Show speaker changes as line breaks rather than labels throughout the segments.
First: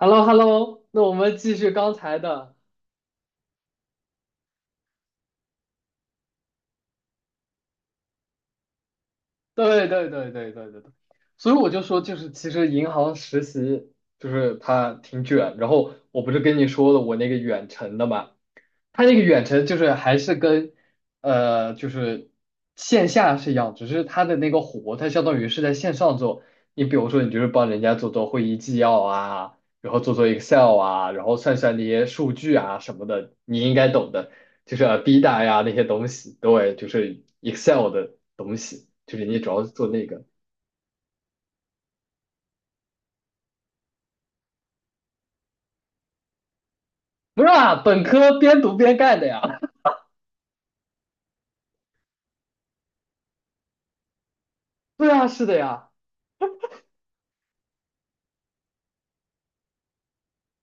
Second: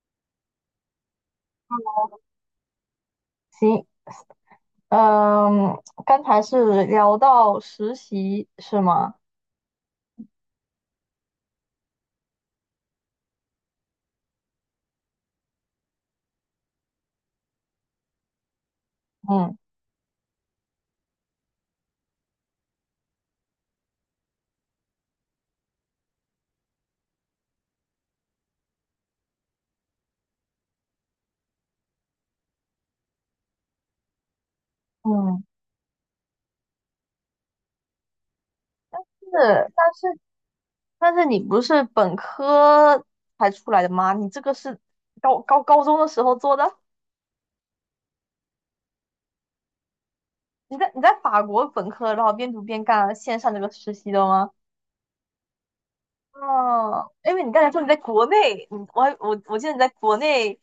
h e l l o h e l l o 那我们继续刚才的，
行，嗯，刚才是聊到实习是吗？
对对对对对对对，所以我就说，就是其实银行实习就是它挺卷，然后我不是跟你说了我那个远程的嘛，它那个远
嗯
程就是还是跟就是线下是一样，只是它的那个活，它相当于是在线上做，你比如说你就是帮人家做做会议纪要啊，然后做做 Excel 啊，然后算算那些数据啊什么的，你应该懂的。就是啊 B
嗯，
大呀那些东西，对，就是 Excel 的东西，就是你主要是
是，
做
但
那
是
个。
但是你不是本科才出来的吗？你这个是高中的时候做的？
不是啊，本科边读边干的呀。
你在法国本科，然后边读边干线上这个实习的吗？
对啊，是的呀。
哦，因为你刚才说你在国内，我还记得你在国内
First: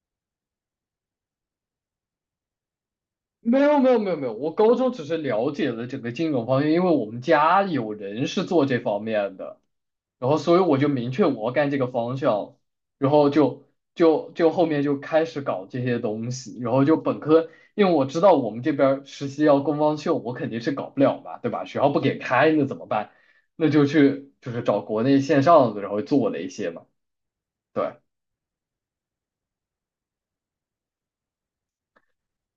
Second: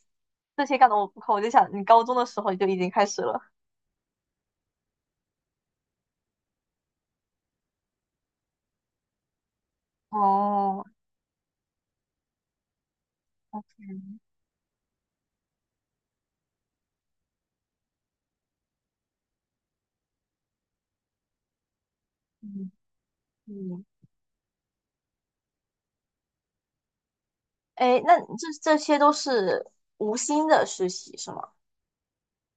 这些干的我不靠，我就想你高中的时候就已经开始了。
没有没有没有没有，我高中只是了解了整个金融方面，因为我们家有人是做这方面的。然后所以我
哦，
就明确我要干这个方向，然后就
嗯
后面就开始搞这些东西，然后就本科，因为我知道我们这边儿实习要工方秀，我肯定是搞不了嘛，对吧？学校不给开，那怎么办？那
嗯。
就去就是找国内线上的，然后做了一些嘛，对。
哎，那这些都是无薪的实习是吗？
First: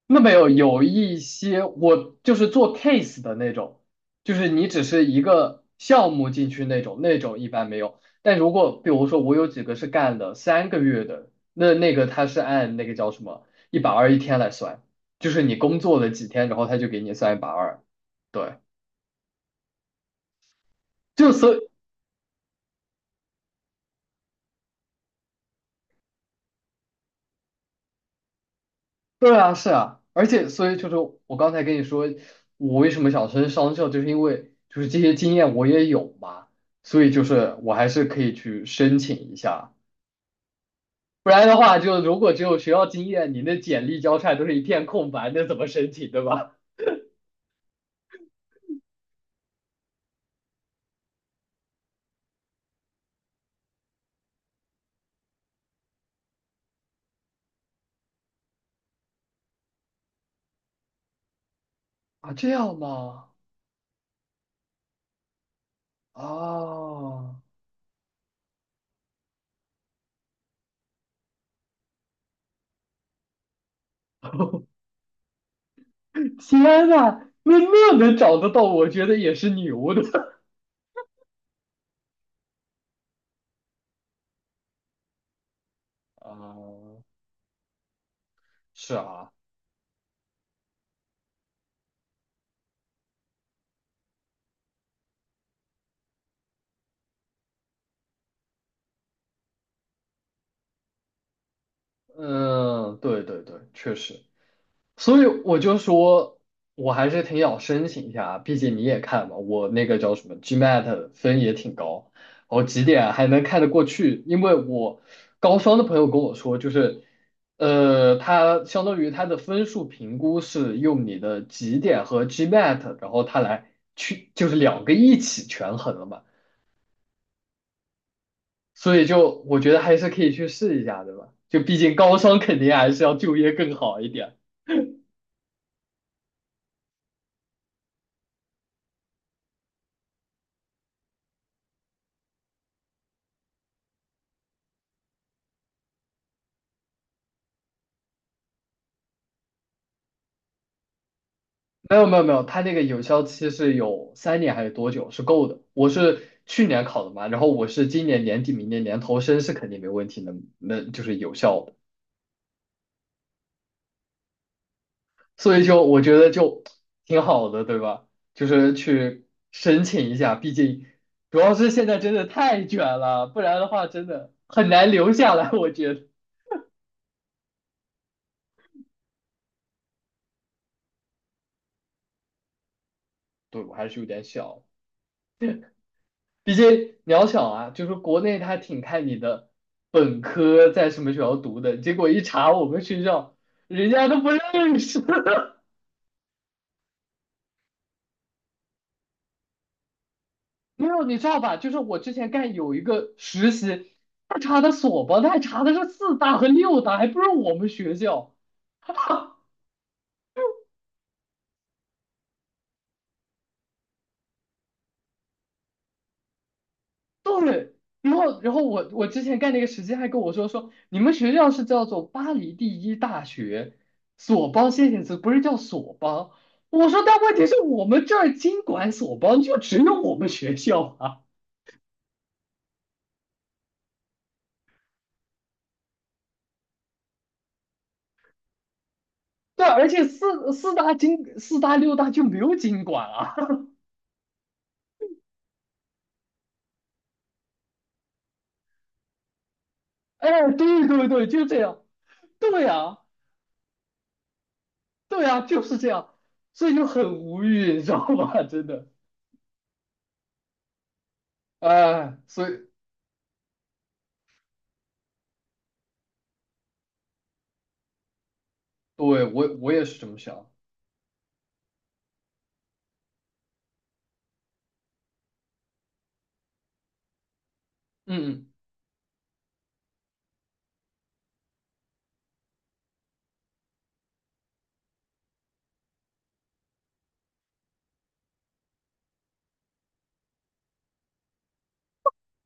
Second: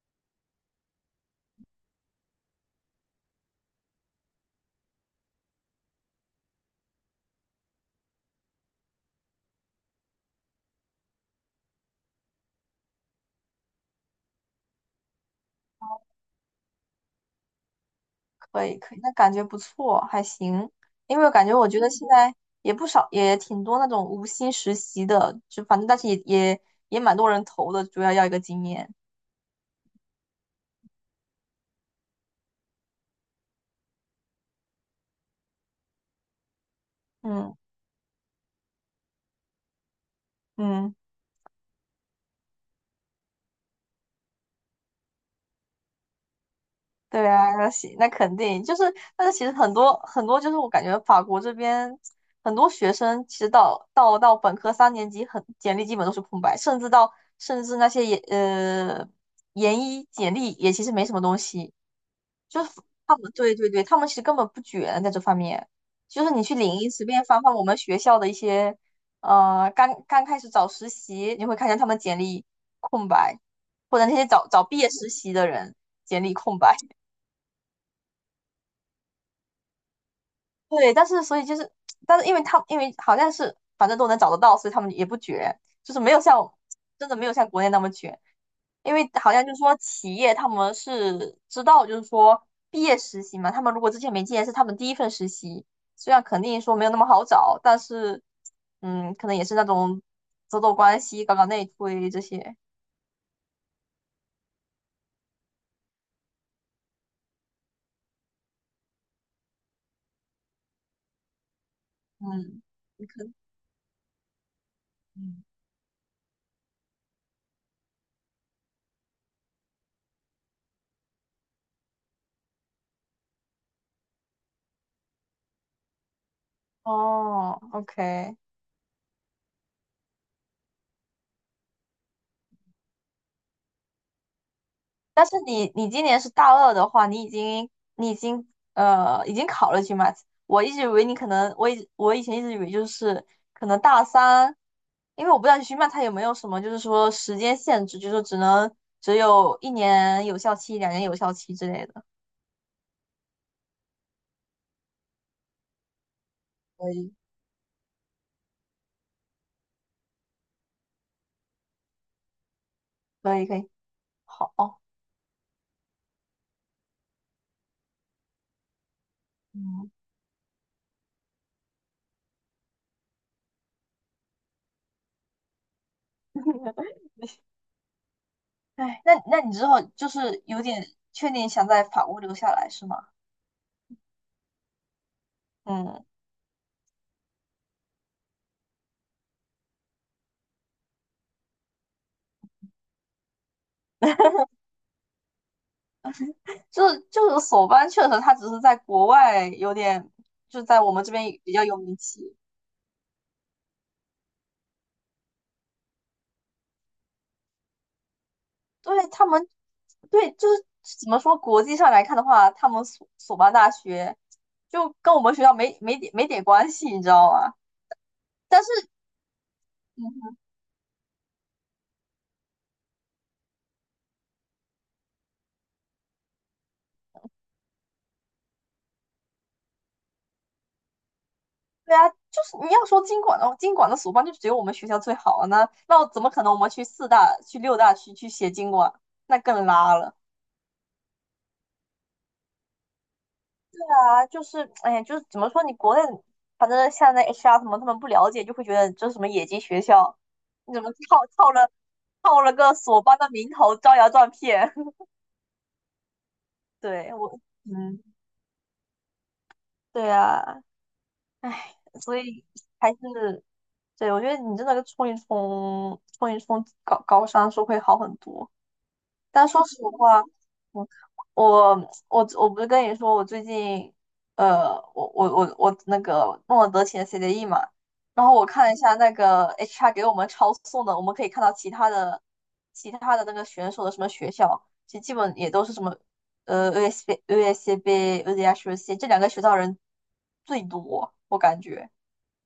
那没有，有一些我就是做 case 的那种，就是你只是一个项目进去那种，那种一般没有。但如果比如说我有几个是干了3个月的，那那个他是按那个叫什么一百二一天来算，就是你工作了几天，然后他就给你算一百二。对，
可以，可以，那感觉不错，还行。因为我
就
感
所
觉，我觉得现在也不少，也挺多那种无薪实习的，就反正但是也蛮多人投的，主要要一个经验。
对啊，是啊，而且所以就是我刚才跟你说，我为什么想升商校，就是因为就是这些经验我也有嘛，所以就是
嗯
我还是可以去申请一下，
嗯。
不然的话，就如果只有学校经验，你那简历交差都是一片空白，那怎么申请，对吧？
对啊，那行，那肯定就是，但是其实很多就是我感觉法国这边很多学生其实到本科三年级很简历基本都是空白，甚至那些研一简历也其实没什么东西，
啊，这
就是
样
他们
吗？
对对对，他们其实根本不卷在这方面，就是你去领英随便翻
啊，
翻我们学校的一些刚刚开始找实习，你会看见他们简历空白，或者那些找找 毕业实习的人简历空白。
天呐，那那能找得到，我觉得也是牛的。
对，但是所以就是，但是因为他因为好像是反正都能找得到，所以他们也不卷，就是没有像
啊，
真的没有像国内那么卷，
是
因为
啊，
好像就是说企业他们是知道，就是说毕业实习嘛，他们如果之前没经验是他们第一份实习，虽然肯定说没有那么好找，但是嗯，可能也是那种走走关系、搞搞内推这些，
嗯，对对对，确实。所以我就说，我还是挺想申请一下，毕竟你也看嘛，我那个叫什么 GMAT 分也挺高，我
嗯，
几
你
点
可
还能看得过去？因为我
嗯，
高双的朋友跟我说，就是，呃，他相当于他的分数评估是用你的几点和 GMAT,然后他来去就是两个一起权衡了嘛，
哦，OK。
所以就我觉得还是可以去试一下，对吧？就毕竟高双肯定还是要就业更好一点。
但是你你今年是大二的话，你已经已经考了 GMAT，我一直以为你可能我以前一直以为就是可能大三，因为我不知道 GMAT 它有没有什么就是说时间限制，就是说只能只有一年有效期、两年有效期之类
没
的。
有没有没有，它那个有效期是有3年还是多久是够的。我是去年
可
考的
以，
嘛，然后我是今年年底、明年年头申是肯定没问题能就是有效的。
可以，可以，好，
所以就我觉得就挺好的，对吧？就是去申
嗯，
请一下，毕竟主要是现在真的太卷了，不然的话真的很难留下来。我觉得，
哎，那那你之后就是有点确定想在法国留下来是吗？
对，我还是有点小。
嗯。
毕竟渺小啊，就是国内他挺看你的本科在什么学校读的，结果一查我们学校，人家都不认识。
就是索邦确实，它只是在国外有点，就在
没
我
有，
们这
你知
边
道
比
吧？
较
就
有
是
名
我之前
气。
干有一个实习，他查的所吧，他还查的是四大和六大，还不是我们学校。
对他们，对就是怎么说，国际上来看的话，他们索邦大学就跟我们学校没点关系，你知道吗？
对，然后然
但
后
是，
我之前干那个实习还跟我
嗯，
说说你们学校是叫做巴黎第一大学索邦先行词不是叫索邦。我说但问题是我们这儿经管索邦就只有我们学校啊，
对啊，就是你要说经管的，经管的索邦就只有我们学校最好啊，那怎么可能我们去四大、去六大去写经管，那
对，
更
而
拉
且
了。
四大四大六大就没有经管啊。
啊，就是哎呀，就是怎么说，你国内反正现在 HR 什么他们不了解，就会觉得这是什么野鸡学校，
哎，
你怎
对
么
对对，
套
就
套
这
了
样，
套了
对
个
啊
索邦的名头招摇撞骗？
对啊就是这样，所以 就
对
很
我，
无语，你知
嗯，
道吧？真的，
对啊，哎，
哎，
所
所
以
以
还是对我觉得你真的冲一冲高商是会好很多。
对
但
我
说
我
实
也是这么
话，
想，
我我我不是跟你说，我最近我那个诺德奇的 CDE 嘛，然后我
嗯。嗯
看了一下那个 HR 给我们抄送的，我们可以看到其他的那个选手的什么学校，其实基本也都是什么USB、USB c B、UDHC 这两个学校人最多，我感觉。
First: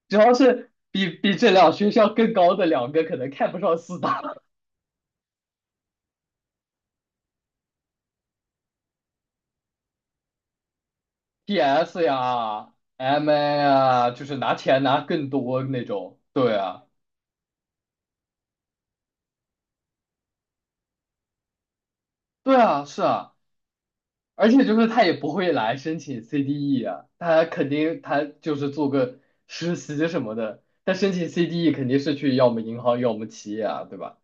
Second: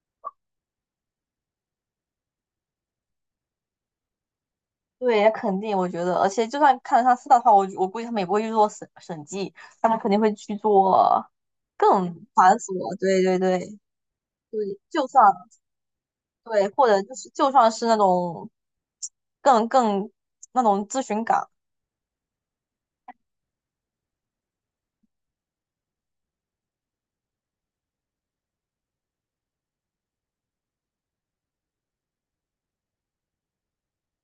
主要是比这两学校更高的两个可能看不上四大
对，肯定，我觉得，而且就算看得上四大的话，我估计他们也不会去做审计，他们肯定会去做
PS
更繁
呀、
琐。对对对
MA 啊，就是拿
对，
钱拿
就算
更多那种。对
对，
啊，
或者就是就算是那种 更更那种咨询岗，
对啊，是啊，而且就是他也不会来申请 CDE 啊，他肯定他就是做个实习什么的，他申请 CDE 肯定是去要么银行，要么企业啊，对吧？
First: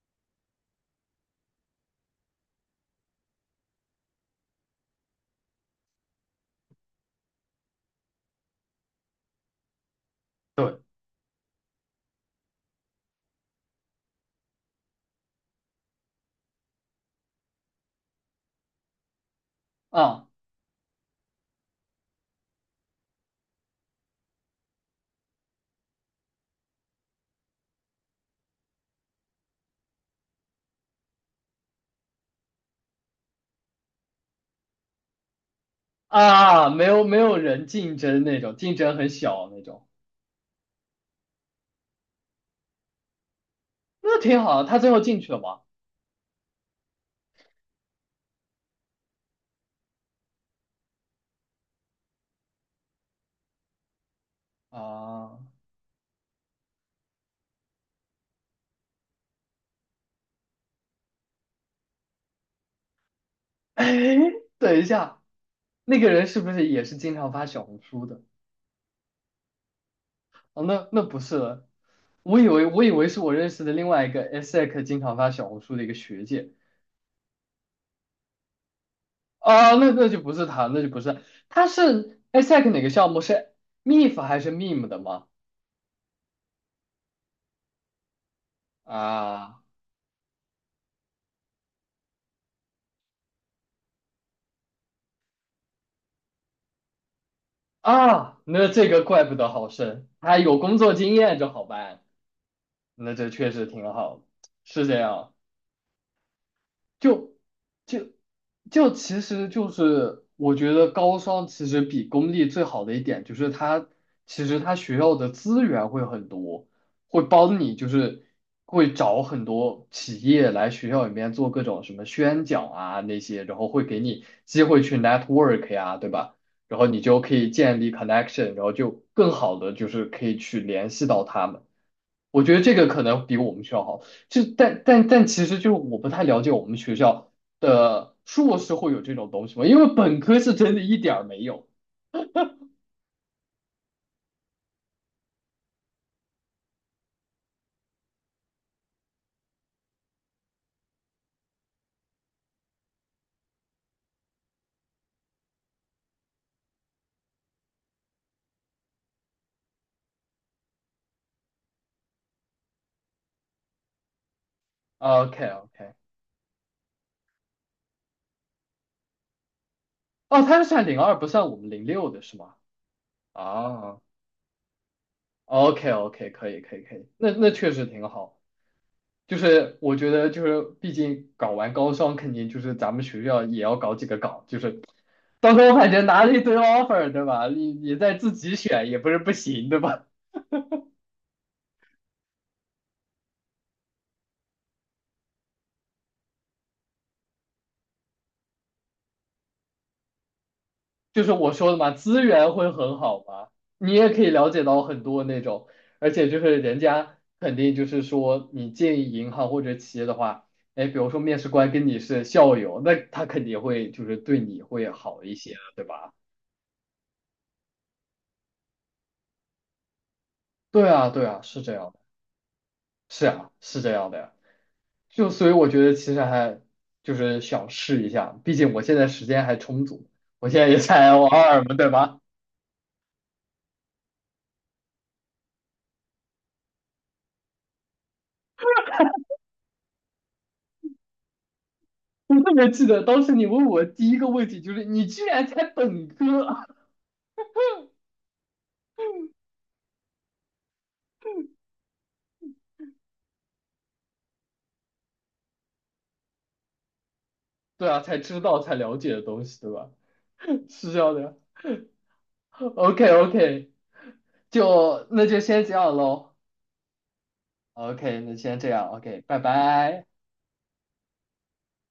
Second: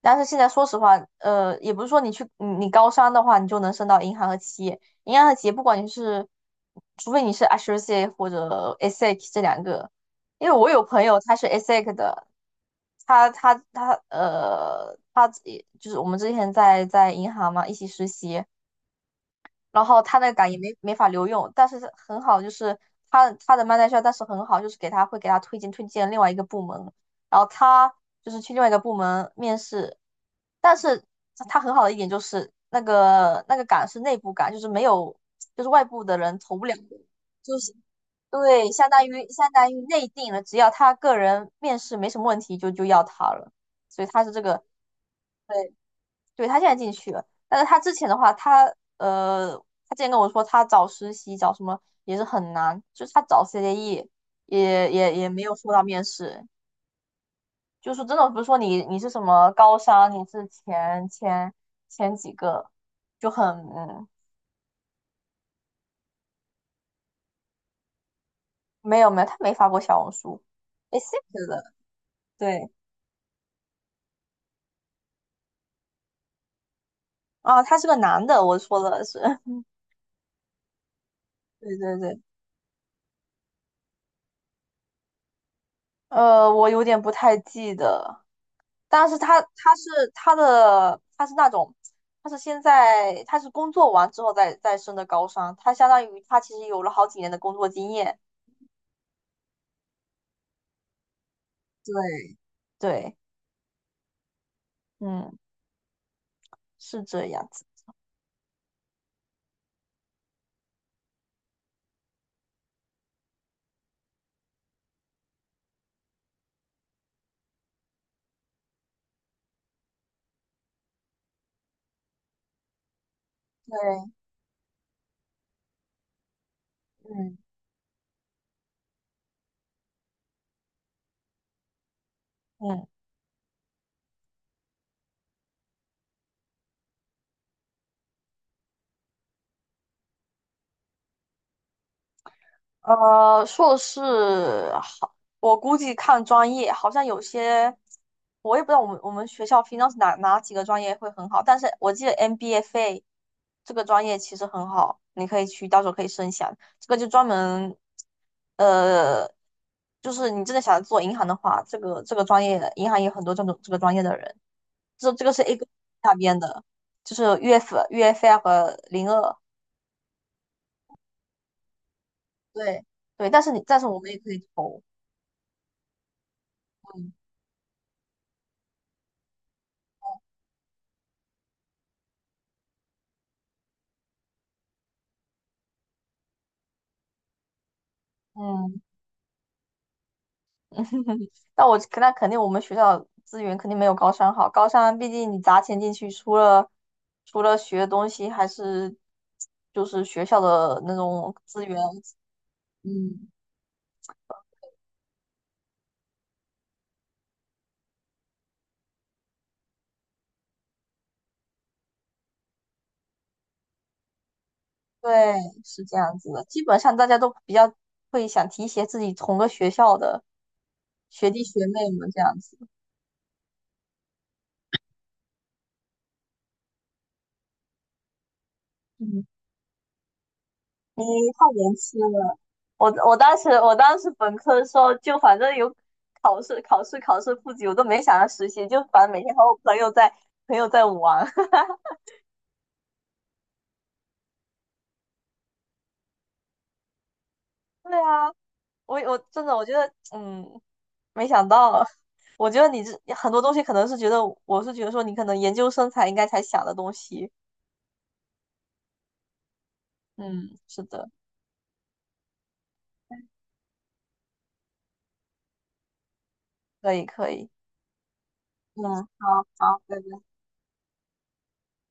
但是现在说实话，呃，也不是说你去你你高商的话，你就能升到银行和企业。银行和企业，不管你是，除非你是 a s o c i a t e 或者 e x c 这两个，因为我有朋友他是 exec 的，他也就是我们之前在银行嘛一起实习，然后他那
啊
个岗也没法留用，但是很好，就是他的 m a n 但是很好，就是给他会给他推荐另外一个部门，然后他就是去另外一个部门面试，但是他很好的一点就是那个岗是内部岗，就是没有就是外部的人投不
啊，
了，
没有没有
就
人
是
竞争那种，
对，
竞
相
争
当
很
于
小
相
那
当于
种，
内定了，只要他个人面试没什么问题就要他了，所以
那
他是
挺
这
好
个。
的他最后进去了吗？
对对，他现在进去了，但是他之前的话，呃，他之前跟我说他找实习找什么也是很难，就是他找 CDE 也
啊。
没有说到面试，就是真的不是说你你是什么高商，你是前几个，就很 嗯，
哎，等一下，那个人是不是也是经常发小红书的？
没有没有，他没发过小红书
哦，那
a
那
c
不是
c
了，
的，
我以为
对，
我以为是我认识的另外一个 ESSEC 经常发小红书的一个学姐
啊，他是个男的，我说的是，
啊，那就不是她，那就不是，她
对对
是
对，
ESSEC 哪个项目是 MIF 还是 MIM 的吗？
我有点不太记得。但是他
啊
他是他的他是那种，他是现在他是工作完之后再升的高商，他相当于他其实有了好几年的工作经验。
啊，那这个怪不得好深，他有工作经验就好
对，
办，那
对，
这确实挺好，是这样。
嗯，是这
就
样子。
就其实就是我觉得高商其实比公立最好的一点就是它其实它学校的资源会很多，会帮你就是会找很多企业来学校里面做各种什么宣讲啊那些，然后会给
对，
你机会去 network 呀，对吧？然后你就可
嗯
以建立 connection,然后就更好的就是可以去联系到他们。我觉得这个
嗯。
可能比我们学校好，就但其实就是我不太了解我们学校的硕士会有这种东西吗？因为本科是真的一点儿没有。
呃，硕士好，我估计看专业，好像有些我也不知道我们学校 finance 哪几个专业会很好，但是我记得 MBFA 这个专业其实很好，你可以去到时候可以申请。这个就专门呃，就是你真的想做银行的话，这个这个专业银行也有很多这种这个专业的人，这个
OK
是 A 股
OK,
那边的，就是 UF UFI 和02，
哦，他是算零二不算我们零六的是吗？
对对，但是我
啊
们也可以投，
，OK OK,可以可以可以，
嗯。
那那确实挺好。就是我觉得就是毕竟搞完高双肯定就是咱们学校也要搞几个岗，就是到时候感觉拿了一堆 offer 对吧？你再自己
嗯，
选也不是不行对吧？
那我那肯定我们学校资源肯定没有高三好，高三毕竟你砸钱进去，除了学的东西，还是就是学校的那
就是
种
我
资
说的
源，
嘛，资源会很好
嗯，
嘛，你也可以了解到很多那种，而且就是人家肯定就是说，你进银行或者企业的话，哎，比如说面试官跟你是校友，那他肯定会就是对你会
对，
好一些，对
是这
吧？
样子的。基本上大家都比较会想提携自己同个学校的
对啊，对
学
啊，
弟学
是这样
妹
的，
们这样子，
是啊，是这样的呀。就所以我觉得其实还就是想试一下，毕竟我现在时
嗯，
间还充足，我现在也
你
才 L
太
二
年
嘛，对
轻
吧？
了。我当时本科的时候，就反正有考试复习，我都没想着实习，就反正每天和我朋友在玩。
我特别记得当时你问我第一个问题就是你居然才本科，
对啊，我真的我觉得，嗯，没想到啊，我觉得你这很多东西可能是觉得，我是觉得说你可能研究生才应该才想的东西。
对啊，才知道才了解的东西，对吧？
嗯，是
是这
的，
样的。OK OK,就那就先这样喽。
可以可以，
OK,那先这
嗯，
样。OK,拜
好好，拜
拜。
拜。